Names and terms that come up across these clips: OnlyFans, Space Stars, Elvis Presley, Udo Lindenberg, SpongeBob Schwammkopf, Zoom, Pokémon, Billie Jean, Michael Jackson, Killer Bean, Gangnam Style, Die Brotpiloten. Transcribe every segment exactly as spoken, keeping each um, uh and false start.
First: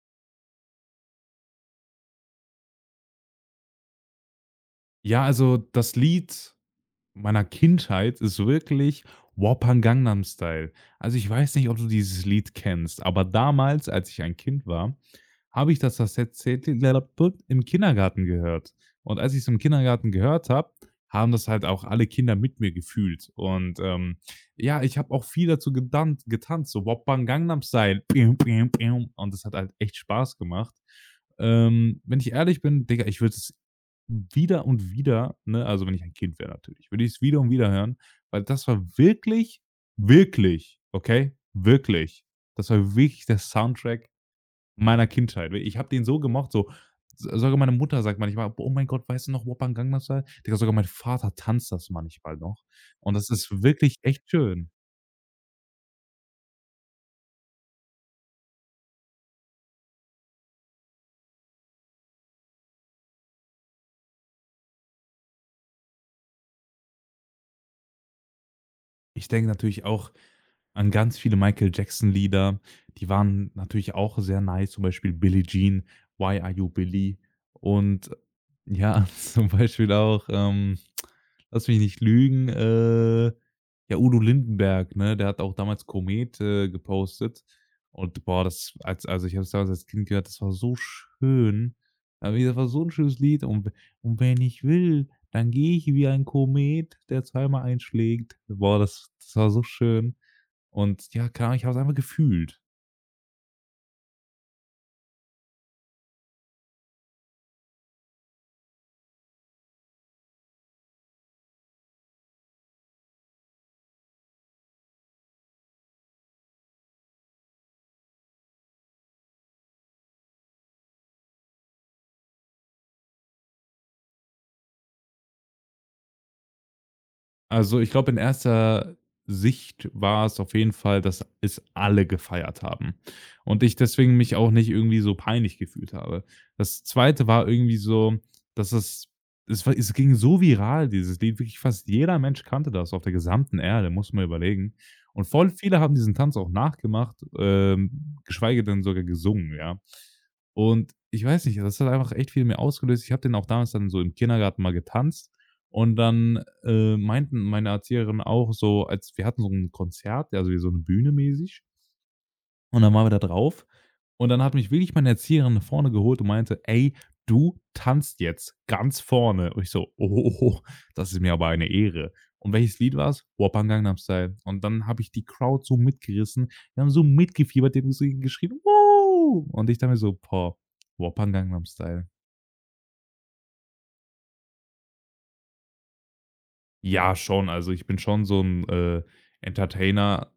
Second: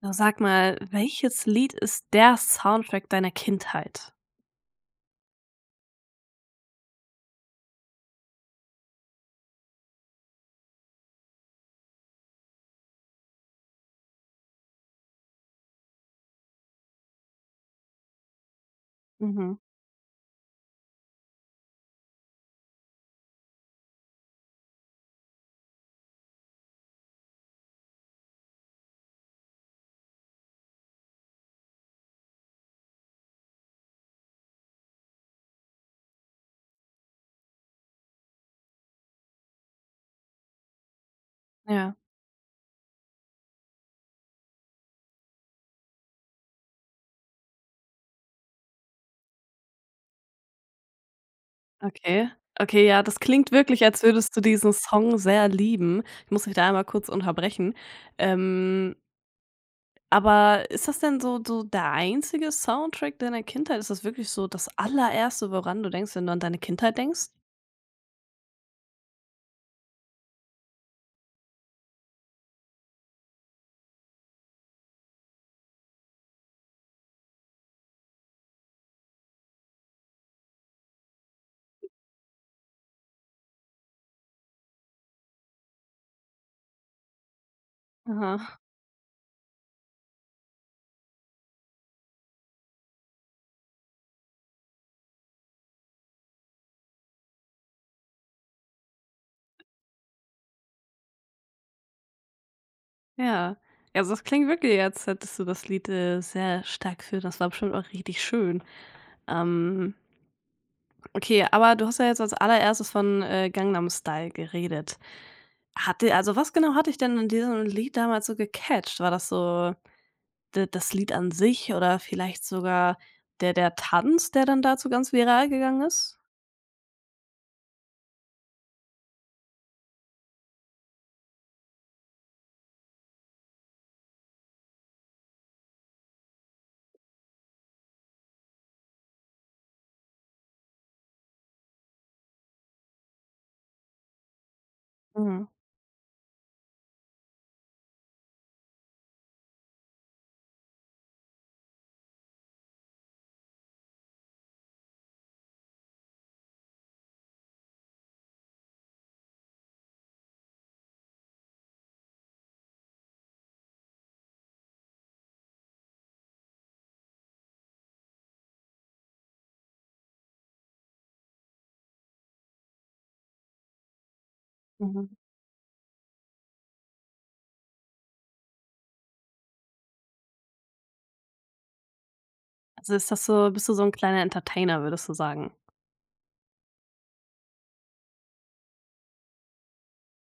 Na, sag mal, welches Lied ist der Soundtrack deiner Kindheit? Ja, also das Lied meiner Kindheit ist wirklich Wappan Gangnam Style. Also, ich weiß nicht, ob du dieses Lied kennst, aber damals, als ich ein Kind war, habe ich das tatsächlich im Kindergarten gehört. Und als ich es Mhm. im Kindergarten gehört habe, haben das halt auch alle Kinder mit mir gefühlt. Und, ähm, ja, ich habe auch viel dazu getan getanzt, so Wappan Gangnam Style. Pium, pium, pium. Und das hat halt echt Spaß gemacht. Ähm, wenn ich ehrlich bin, Digga, ich würde es wieder und wieder, ne, also wenn ich ein Kind wäre natürlich, würde ich es wieder und wieder hören, weil das war wirklich, wirklich, okay, Ja, wirklich, das war wirklich der Soundtrack meiner Kindheit. Ich habe den so gemocht, so sogar meine Mutter sagt manchmal: „Oh mein Gott, weißt du noch Wuppan Gangnam Style?" Digga, sogar mein Vater tanzt das okay. manchmal noch, Okay, ja, und das das klingt ist wirklich, wirklich als echt würdest du schön. diesen Song sehr lieben. Ich muss dich da einmal kurz unterbrechen. Ähm Aber ist das denn so so der einzige Soundtrack deiner Kindheit? Ist das wirklich so das Allererste, woran du denkst, wenn du an deine Kindheit denkst? Ich denke natürlich auch an ganz viele Michael Jackson-Lieder. Die waren natürlich auch sehr nice, zum Beispiel „Billie Jean", „Why Are You Billie" und ja, zum Beispiel auch, ähm lass mich nicht lügen, äh, ja, Udo Lindenberg, ne? Der hat auch damals Komet, äh, gepostet und boah, Aha, das als also, ich habe es damals als Kind gehört, das war so schön. Aber wie gesagt, war so ein schönes Lied, und und wenn ich will, dann gehe ich wie ein Komet, der zweimal einschlägt. Boah, das das war so schön, und ja, keine Ahnung, ich habe es einfach gefühlt. ja. Also, das klingt wirklich, als hättest du das Lied, äh, sehr stark für das war bestimmt auch richtig schön. Ähm, okay, aber du hast ja jetzt als Allererstes von, äh, Gangnam Style geredet. Hatte also, was genau hatte ich denn an diesem Lied damals so gecatcht? War das so d das Lied an sich oder vielleicht sogar der der Tanz, der dann dazu ganz viral gegangen ist? Also, ich glaube, in erster Sicht war es auf jeden Fall, dass es alle gefeiert haben und ich deswegen mich auch nicht irgendwie so peinlich gefühlt habe. Das Zweite war irgendwie so, dass es es war es ging so viral, dieses Lied, wirklich fast jeder Mensch kannte das auf der gesamten Erde, muss man überlegen. Und Mhm, voll viele haben diesen Tanz auch nachgemacht, ähm, geschweige denn sogar gesungen, ja. Und ich weiß nicht, das hat einfach echt viel mehr ausgelöst. Ich habe den auch damals dann so im Kindergarten mal getanzt, und dann, äh, meinten meine Erzieherin auch so, als wir hatten so ein Konzert, ja, also wie so eine Bühne mäßig, und dann waren wir da drauf, und dann hat mich wirklich meine Erzieherin nach vorne geholt und meinte: „Ey, du tanzt jetzt ganz vorne." Und ich so: „Oh, das ist mir aber eine Ehre." Und welches Lied war's? „Wuppan Gangnam Style." Und dann habe mhm. ich die Crowd so mitgerissen. Wir haben so mitgefiebert, die haben so geschrien: „Wow!" Und ich dachte mir so: „Boah, Wuppan Gangnam Style." Also ist das so bist du so ein kleiner Entertainer, würdest du sagen? Ja, schon. Also, ich bin schon so ein äh, Entertainer.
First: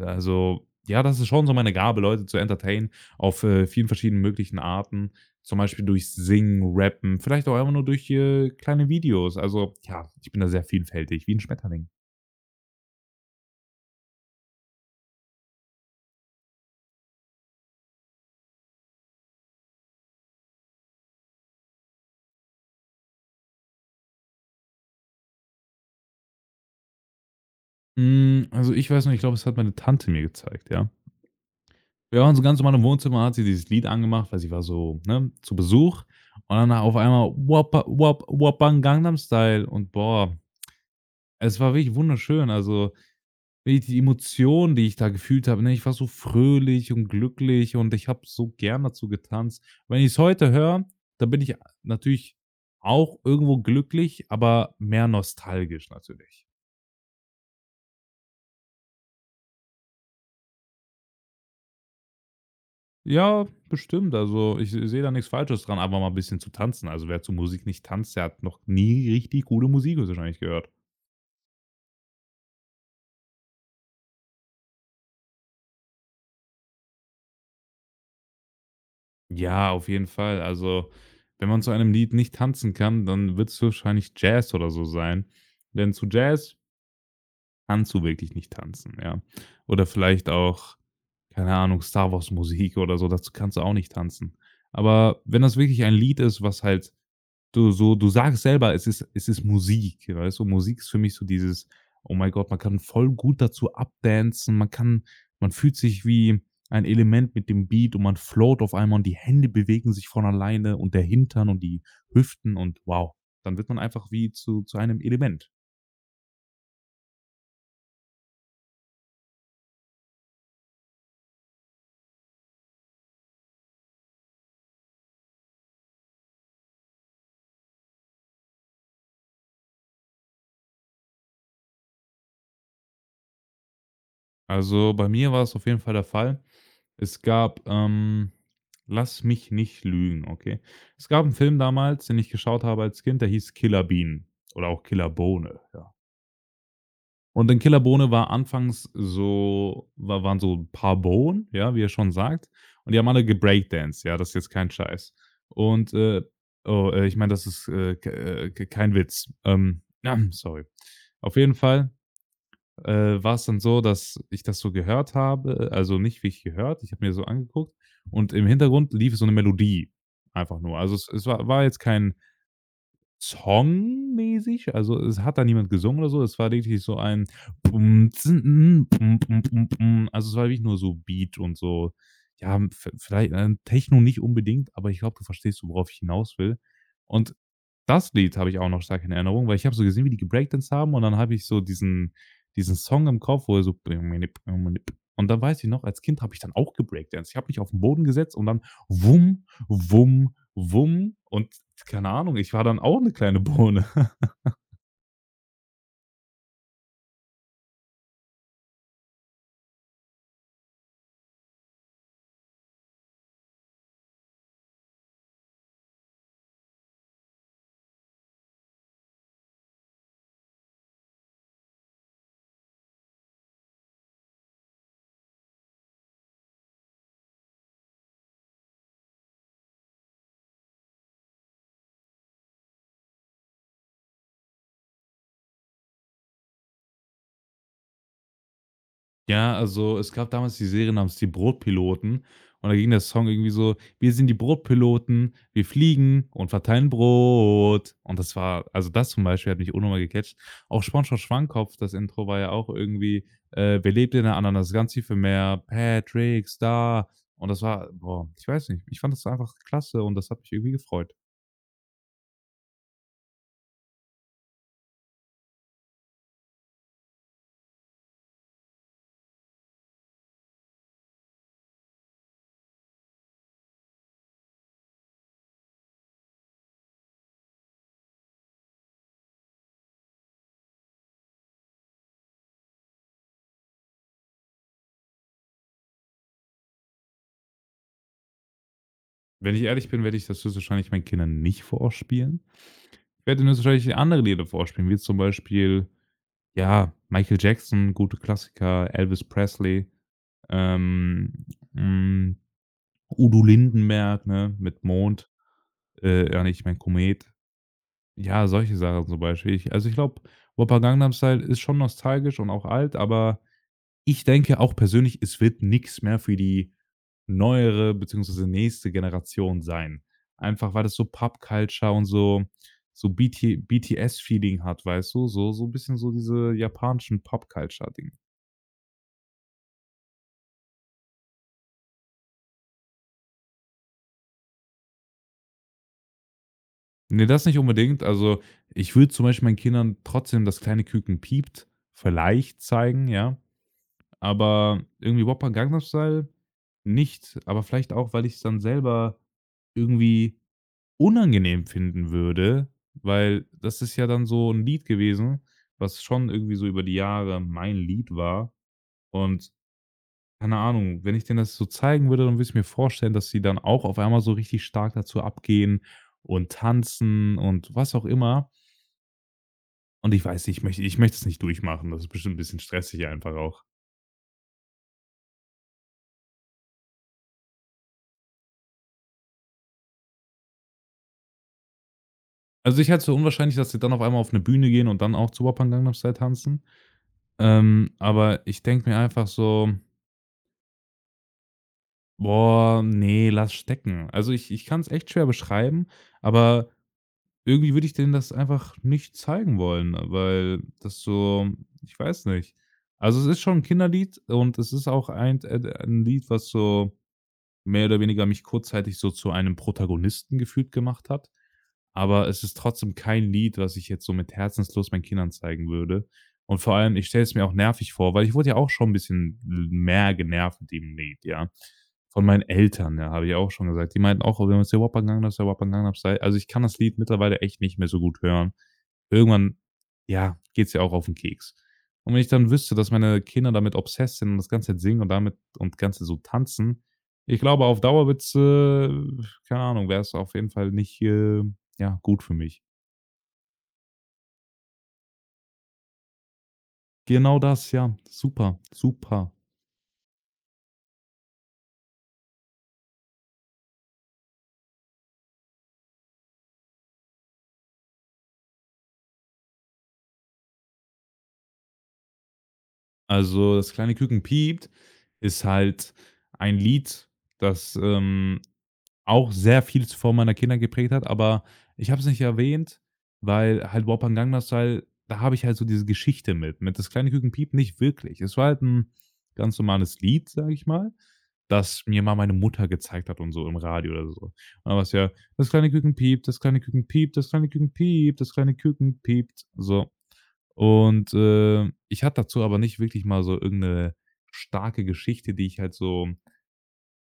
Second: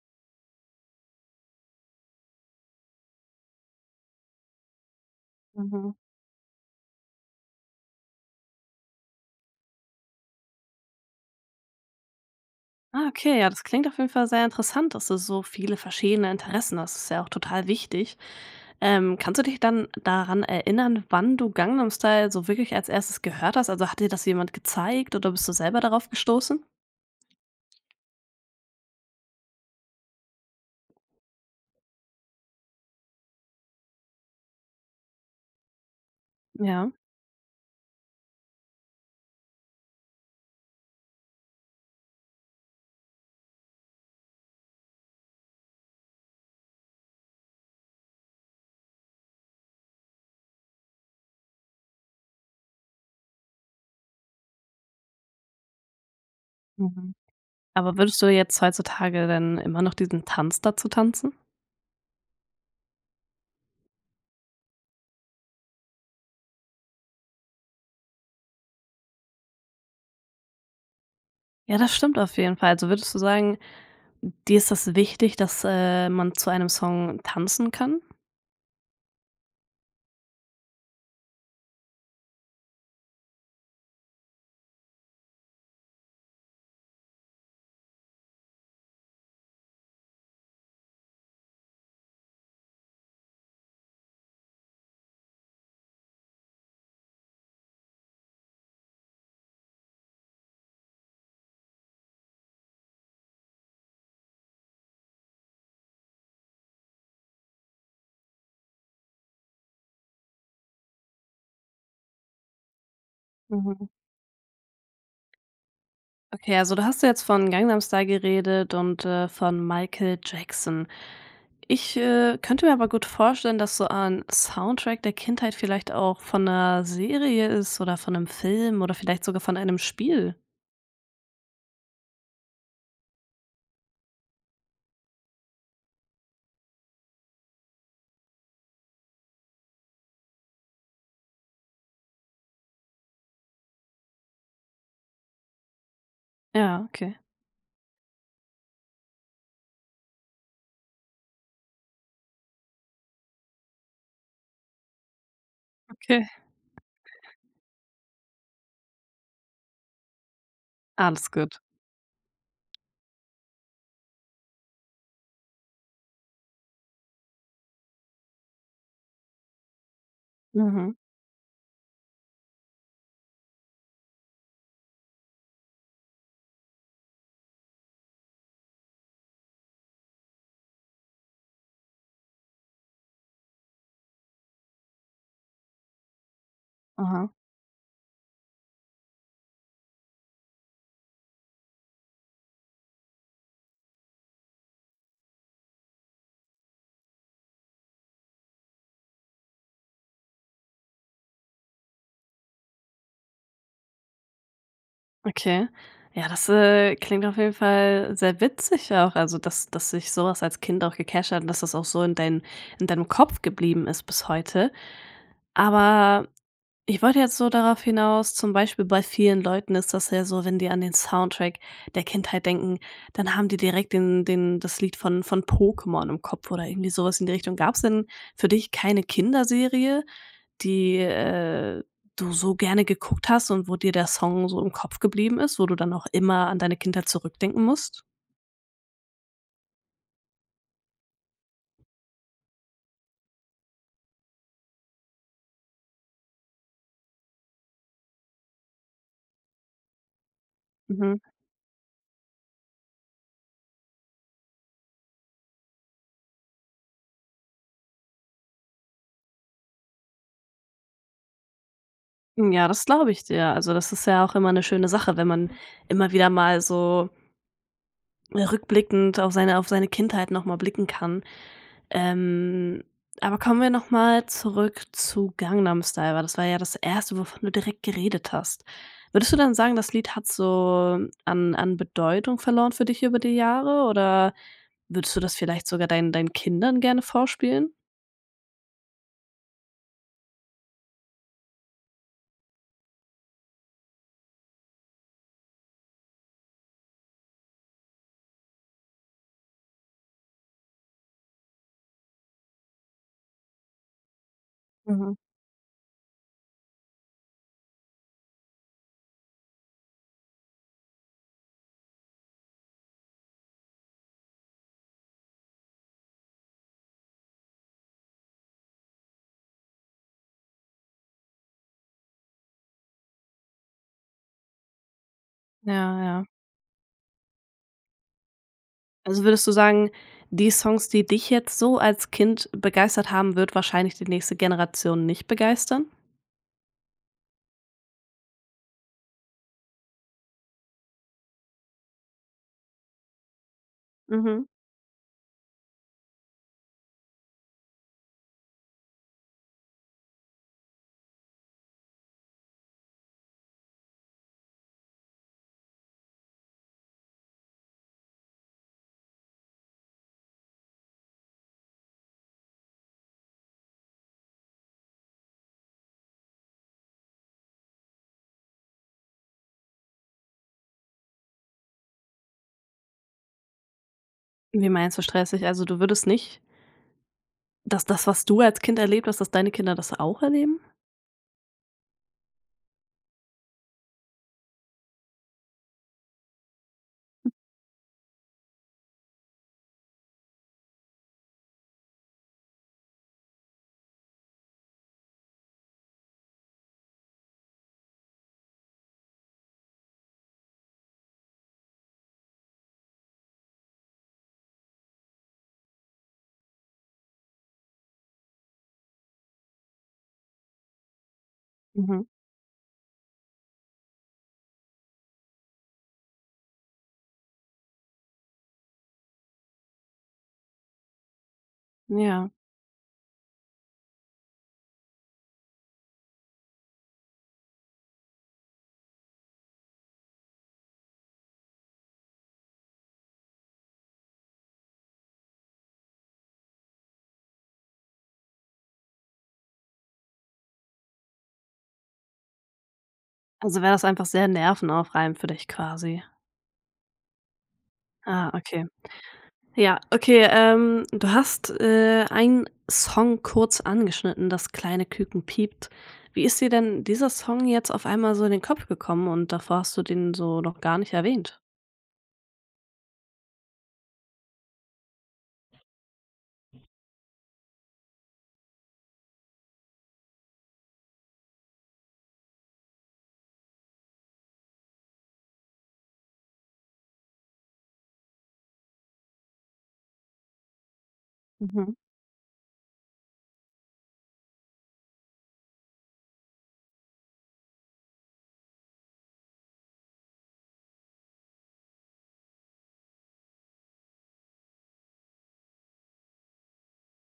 Also, ja, das ist schon so meine Gabe, Leute zu entertainen auf, äh, vielen verschiedenen möglichen Arten. Zum Beispiel Mhm. durch Singen, Rappen, vielleicht auch einfach nur durch, äh, kleine Videos. Also, ja, ich bin da sehr vielfältig, wie ein Schmetterling. Ah, okay, ja, das klingt auf jeden Fall sehr interessant, dass du so viele verschiedene Interessen hast. Das ist ja auch total wichtig. Ähm, kannst du dich dann daran erinnern, wann du Gangnam Style so wirklich als Erstes gehört hast? Also, hat dir das jemand gezeigt oder bist du selber darauf gestoßen? Hm, also, ich weiß noch, ich glaube, es hat meine Tante mir gezeigt, ja. Wir waren so ganz normal im Wohnzimmer, hat sie dieses Lied angemacht, weil sie war so, ne, zu Besuch, und dann Ja, auf einmal Whoppa Whop Whoppa Gangnam Style, und boah, es war wirklich wunderschön. Also, Die die Emotionen, die ich da gefühlt habe, ne? Ich war so fröhlich und glücklich, und ich habe so gern dazu getanzt. Wenn ich es heute höre, dann bin ich natürlich auch irgendwo glücklich, aber mehr nostalgisch natürlich. mhm. Aber würdest du jetzt heutzutage denn immer noch diesen Tanz dazu tanzen? Ja, bestimmt. Also, ich sehe da nichts Falsches dran, aber mal ein bisschen zu tanzen. Also, wer zu Musik nicht tanzt, der hat noch nie richtig gute Musik wahrscheinlich gehört. Ja, das stimmt auf jeden Fall. Also, würdest du sagen, dir ist das wichtig, dass, äh, man zu einem Song tanzen kann? Ja, auf jeden Fall. Also, wenn man zu einem Lied nicht tanzen kann, dann wird es wahrscheinlich Jazz oder so sein. Denn zu Jazz kannst du wirklich nicht tanzen, ja. Oder vielleicht auch, keine Ahnung, Star Wars Musik oder so, dazu kannst du auch nicht tanzen. Aber wenn das wirklich ein Lied ist, was halt du so, du sagst selber, es ist es ist Musik, weißt du? Musik ist für mich so dieses: „Oh mein Gott, man kann voll gut dazu updancen, man kann man fühlt sich wie ein Element mit dem Beat, und man float auf einmal, und die Hände bewegen sich von alleine, und der Hintern und die Hüften, und wow, dann wird man Mhm. einfach wie zu zu einem Element." Okay, also da hast du jetzt von Gangnam Style geredet und, äh, von Michael Jackson. Ich, äh, könnte mir aber gut vorstellen, dass so ein Soundtrack der Kindheit vielleicht auch von einer Serie ist oder von einem Film oder vielleicht sogar von einem Spiel. Also, bei mir war es auf jeden Fall der Fall. Es gab, ähm lass mich nicht lügen, okay? Es gab einen Film damals, den ich geschaut habe als Kind, der hieß Killer Bean oder auch Killer Bohne, ja. Ja, okay. Und in Killer Bohne war anfangs so wa waren so 'n paar Bohnen, ja, wie er schon sagt, und die haben alle gebreakdanced, ja, das ist jetzt kein Scheiß. Und, äh Okay. oh, äh, ich meine, das ist, äh, k äh, k kein Witz. Ähm, sorry. Alles Auf jeden gut. Fall äh, war's dann so, dass ich das so gehört habe, also nicht wie ich gehört, ich habe mir so angeguckt, und im Hintergrund lief so eine Melodie einfach nur. Also, Mhm. es es war war jetzt kein songmäßig, also, es hat da niemand gesungen oder so. Es war wirklich so ein bum zn, n, bum, bum, bum, bum. Also, es war wirklich nur so Beat und so, ja, v vielleicht, äh, Techno nicht unbedingt, aber ich glaube, du verstehst, worauf ich hinaus will. Aha. Und das Lied habe ich auch noch stark in Erinnerung, weil ich habe so gesehen, wie die gebreakdanced haben, und dann habe ich so diesen diesen Song im Kopf, wo er so, und dann weiß ich noch, als Kind habe ich dann auch gebreakdanced. Ich habe mich auf den Boden gesetzt, und dann wum, wum, Wum und keine Ahnung, ich war dann auch 'ne kleine Bohne. Okay. Ja, das, äh, klingt auf jeden Fall sehr witzig auch, also dass dass sich sowas als Kind auch gecatcht hat und dass das auch so in dein in deinem Kopf geblieben ist bis heute. Aber ich wollte jetzt so darauf hinaus, zum Beispiel bei vielen Leuten ist das ja so, wenn die an den Soundtrack der Kindheit denken, dann haben die direkt den den das Lied von von Pokémon im Kopf oder irgendwie sowas in die Richtung. Gab es denn für dich keine Kinderserie, die, äh, du so gerne geguckt hast und wo dir der Song so im Kopf geblieben ist, wo du dann auch immer an deine Kindheit zurückdenken musst? Ja, also, es gab damals die Serie namens „Die Brotpiloten", und da ging der Song irgendwie so: „Wir sind die Brotpiloten, wir fliegen und verteilen Brot." Und das war, also, das zum Beispiel hat mich unnormal gecatcht. Auch Mhm. „SpongeBob Schwammkopf", das Intro war ja auch irgendwie, äh: „Wir lebten in der Ananas, ganz tief im Meer, Patrick Star." Und das war boah, ich weiß nicht, ich fand das einfach klasse, und das hat mich irgendwie gefreut. Ja, das glaube ich dir. Also, das ist ja auch immer eine schöne Sache, wenn man immer wieder mal so rückblickend auf seine auf seine Kindheit noch mal blicken kann. Ähm, aber kommen wir noch mal zurück zu Gangnam Style, weil das war ja das erste wovon du direkt geredet hast. Würdest du dann sagen, das Lied hat so an an Bedeutung verloren für dich über die Jahre oder würdest du das vielleicht sogar deinen deinen Kindern gerne vorspielen? Wenn ich ehrlich bin, werde ich das höchstwahrscheinlich meinen Kindern nicht vorspielen. Ich werde Ihnen jetzt wahrscheinlich andere Lieder vorspielen, wie zum Beispiel, ja, Michael Jackson, gute Klassiker, Elvis Presley, ähm, hm, Udo Lindenberg, ne, mit Mhm. Mond, äh, ja, nicht, mein Komet. Ja, solche Sachen zum Beispiel. Ich, also, ich glaube, Wuppa Gangnam Style ist schon nostalgisch und auch alt, aber ich denke auch persönlich, es wird nichts mehr für die neuere bzw. nächste Generation sein. Einfach, weil das so Pop-Culture und so so B T B T S-Feeling hat, weißt du? So so 'n Ja, bisschen so ja. diese japanischen Pop-Culture-Ding. Also würdest du sagen, die Songs, die dich jetzt so als Kind begeistert haben, wird wahrscheinlich die nächste Generation nicht begeistern? Ne, das nicht unbedingt. Also, ich würde zum Beispiel meinen Kindern trotzdem „Das kleine Küken piept" vielleicht zeigen, ja, Mhm. aber irgendwie „Woppa Gangnam Style" nicht, aber vielleicht auch, weil ich's dann selber irgendwie unangenehm finden würde, weil das ist ja dann so 'n Lied gewesen, was schon irgendwie so über die Jahre mein Lied war, und keine Ahnung, wenn ich denen das so zeigen würde, dann würde ich mir vorstellen, dass sie dann auch auf einmal so richtig stark dazu abgehen und tanzen und was auch immer. Und ich weiß nicht, ich möchte ich möchte es nicht durchmachen. Das ist bestimmt 'n bisschen stressig einfach auch. Wie meinst du stressig? Also du würdest nicht, dass das, was du als Kind erlebt hast, dass deine Kinder das auch erleben? Also, ich halte es für unwahrscheinlich, dass sie dann auf einmal auf 'ne Bühne gehen und dann auch zu Opern Gangnam Style tanzen. Ähm, aber ich denke mir einfach so: boah, nee, lass stecken. Also, ich ich kann es echt schwer beschreiben, aber irgendwie würde ich denen das einfach nicht zeigen wollen, weil das so, ich weiß nicht. Also, es ist schon ein Kinderlied, und es ist auch ein d äh, 'n Lied, was so mehr oder weniger mich kurzzeitig so zu einem Protagonisten gefühlt gemacht hat. Mhm. Aber es ist trotzdem kein Lied, was ich jetzt so mit Herzenslust meinen Kindern zeigen würde. Und vor allem, ich stelle es mir auch nervig vor, weil ich wurde ja auch schon ein bisschen mehr genervt mit dem Lied, ja. Von Ja. meinen Eltern, ja, habe ich auch schon gesagt. Die meinten auch: „Oh, wenn wir haben jetzt hier Wapa Gangnam Style, Wapa." Also, ich kann das Lied mittlerweile echt nicht mehr so gut hören. Irgendwann, ja, geht's ja auch auf den Keks. Und wenn ich dann wüsste, dass meine Kinder damit obsessed sind und das ganze singen und damit und ganze so tanzen, ich glaube, auf Dauer wird's, äh keine Ahnung, wäre es auf jeden Fall nicht, äh, ja, gut für mich. Also wäre das einfach sehr nervenaufreibend für dich quasi. Genau das, ja. Ah, Super, okay. super. Ja, okay, ähm, du hast, äh, einen Song kurz angeschnitten, das kleine Küken piept. Wie ist dir denn dieser Song jetzt auf einmal so in den Kopf gekommen und davor hast du den so noch gar nicht erwähnt? Also, „Das kleine Küken piept" ist halt ein Lied, das, ähm Auch sehr viel zuvor meiner Kinder geprägt hat, aber ich habe es nicht erwähnt, weil halt Wupper Gangnam Style, da habe ich halt so diese Geschichte mit. Mit „Das kleine Küken piept" nicht wirklich. Es war halt ein ganz normales Lied, sage ich mal, Mhm. das mir mal meine Mutter gezeigt hat, und so im Radio oder so. Und dann ja: „Das kleine Küken piept, das kleine Küken piept, das kleine Küken piept, das kleine Küken piept." So. Und, äh, ich hatte dazu aber nicht wirklich mal so irgendeine starke Geschichte, die ich halt so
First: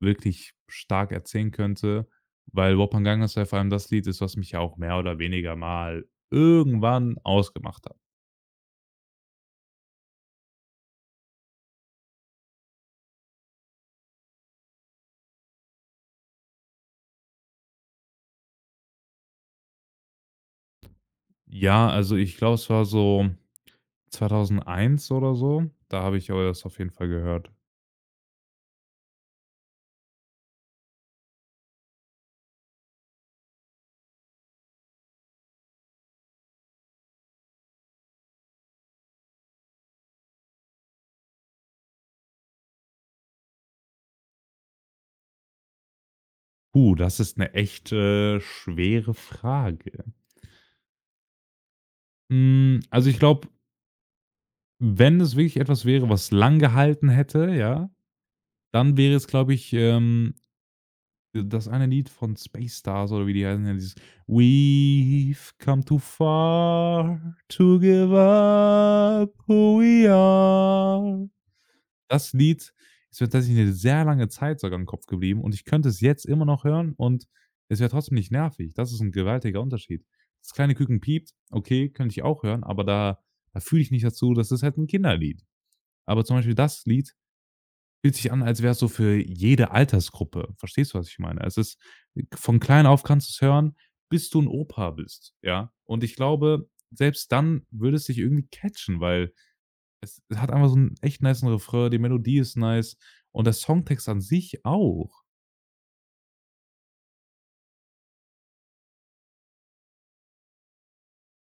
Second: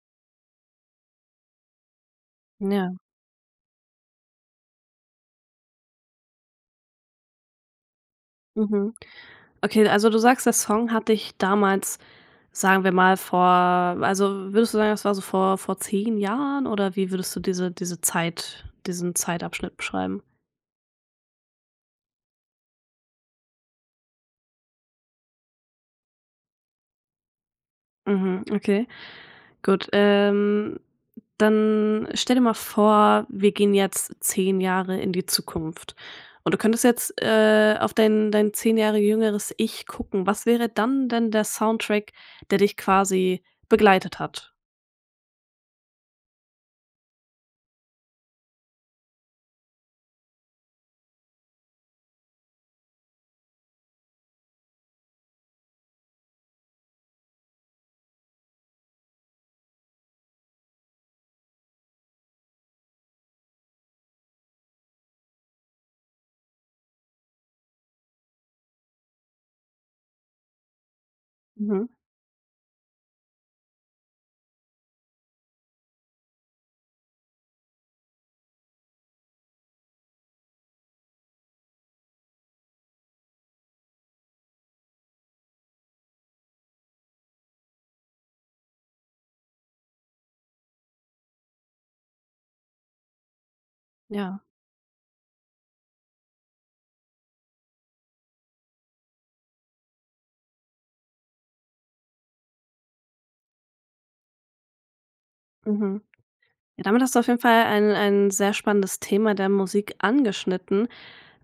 wirklich stark erzählen könnte, weil Ja. Wopangangas ja vor allem das Lied ist, was mich ja auch mehr oder weniger mal irgendwann ausgemacht hat. Mhm. Okay, also du sagst, der Song hat dich damals, sagen wir mal, vor also würdest du sagen, das war so vor vor zehn Jahren oder wie würdest du diese diese Zeit diesen Zeitabschnitt beschreiben? Ja, also ich glaube, es war so zweitausendeins oder so. Da habe ich aber das auf jeden Fall gehört. Mhm, okay, gut. Ähm, dann stell dir mal vor, wir gehen jetzt zehn Jahre in die Zukunft und du könntest jetzt, äh, auf dein dein zehn Jahre jüngeres Ich gucken. Was wäre dann denn der Soundtrack, der dich quasi begleitet hat? Puh, das ist eine echt, äh, schwere Frage. Hm, also ich glaube, wenn es wirklich etwas wäre, was lang gehalten hätte, ja, dann wäre es, glaube ich, ähm Das eine Lied von Space Stars oder wie die heißen, ja, dieses „We've come too far to give up who we are." Mhm, Das Lied ist mir tatsächlich eine sehr lange Zeit sogar im Kopf geblieben, und ich könnte es jetzt immer noch hören, und es wäre trotzdem nicht nervig. Das ist ein gewaltiger Unterschied. Das kleine Küken piept, okay, könnte ich auch hören, aber da da fühle ich nicht dazu, das ist halt ein Kinderlied. Aber zum Beispiel das Lied fühlt sich an, als wäre es so für jede Altersgruppe. Verstehst du, was ich meine? Es ist von klein auf kannst du es hören, bis du ja. ein Opa bist, ja? Und ich glaube, selbst dann würde es dich irgendwie catchen, weil es hat einfach so einen echt nicen Refrain, die Melodie ist nice und der Songtext an sich auch. Mhm. Ja, damit hast du auf jeden Fall ein ein sehr spannendes Thema der Musik angeschnitten.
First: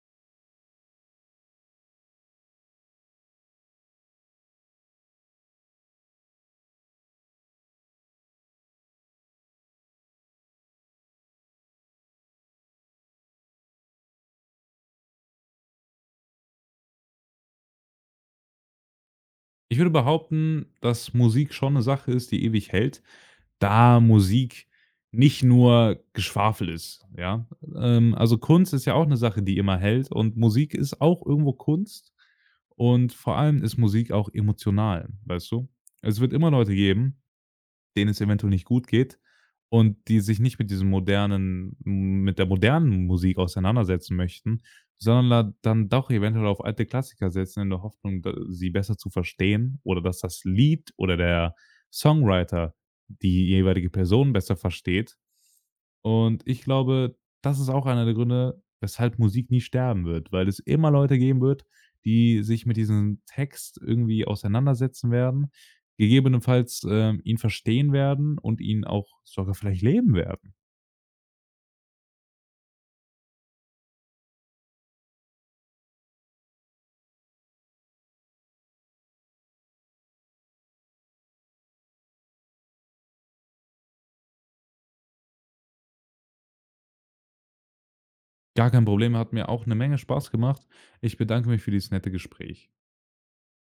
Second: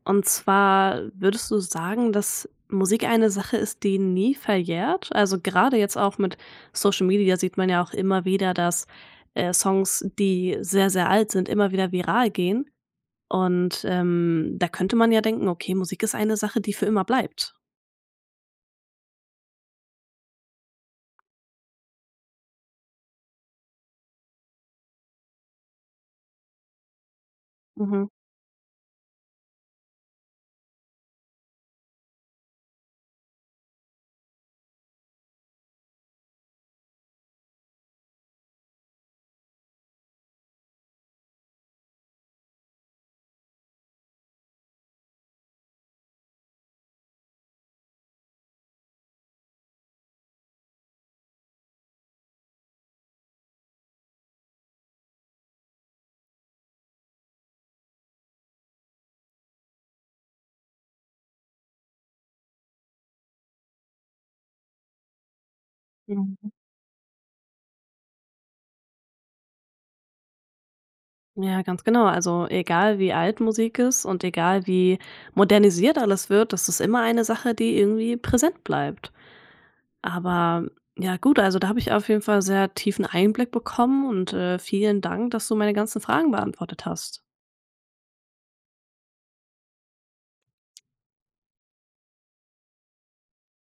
Und zwar würdest du sagen, dass Musik eine Sache ist, die nie verjährt? Also gerade jetzt auch mit Social Media sieht man ja auch immer wieder, dass, äh, Songs, die sehr, sehr alt sind, immer wieder viral gehen. Und, ähm, da könnte man ja denken: „Okay, Musik ist eine Sache, die für immer bleibt." Ich würde behaupten, dass Musik schon eine Sache ist, die ewig hält, da Musik nicht nur Geschwafel ist, ja? Mhm, Ähm, also, Kunst ist ja auch eine Sache, die immer hält, und Musik ist auch irgendwo Kunst, und vor allem ist Musik auch emotional, weißt du? Es wird immer Leute geben, denen es eventuell nicht gut geht, und die sich nicht mit diesem modernen, mit der modernen Musik auseinandersetzen möchten, sondern da dann doch eventuell auf alte Klassiker setzen, in der Hoffnung, da sie besser zu verstehen, oder dass das Lied oder der Songwriter die jeweilige Person besser versteht, und ich glaube, das ist auch einer der Gründe, weshalb Musik nie sterben wird, weil es immer Leute geben wird, die sich mit diesem Text irgendwie auseinandersetzen werden, mhm. gegebenenfalls, ähm, ihn verstehen werden und ihn auch sogar vielleicht leben werden. Ja, ganz genau. Also egal wie alt Musik ist und egal wie modernisiert alles wird, das ist immer eine Sache, die irgendwie präsent bleibt. Aber ja gut, also da habe ich auf jeden Fall sehr tiefen Einblick bekommen und äh, vielen Dank, dass du meine ganzen Fragen beantwortet hast. Gar kein Problem, hat mir auch eine Menge Spaß gemacht. Ich bedanke mich für dieses nette Gespräch.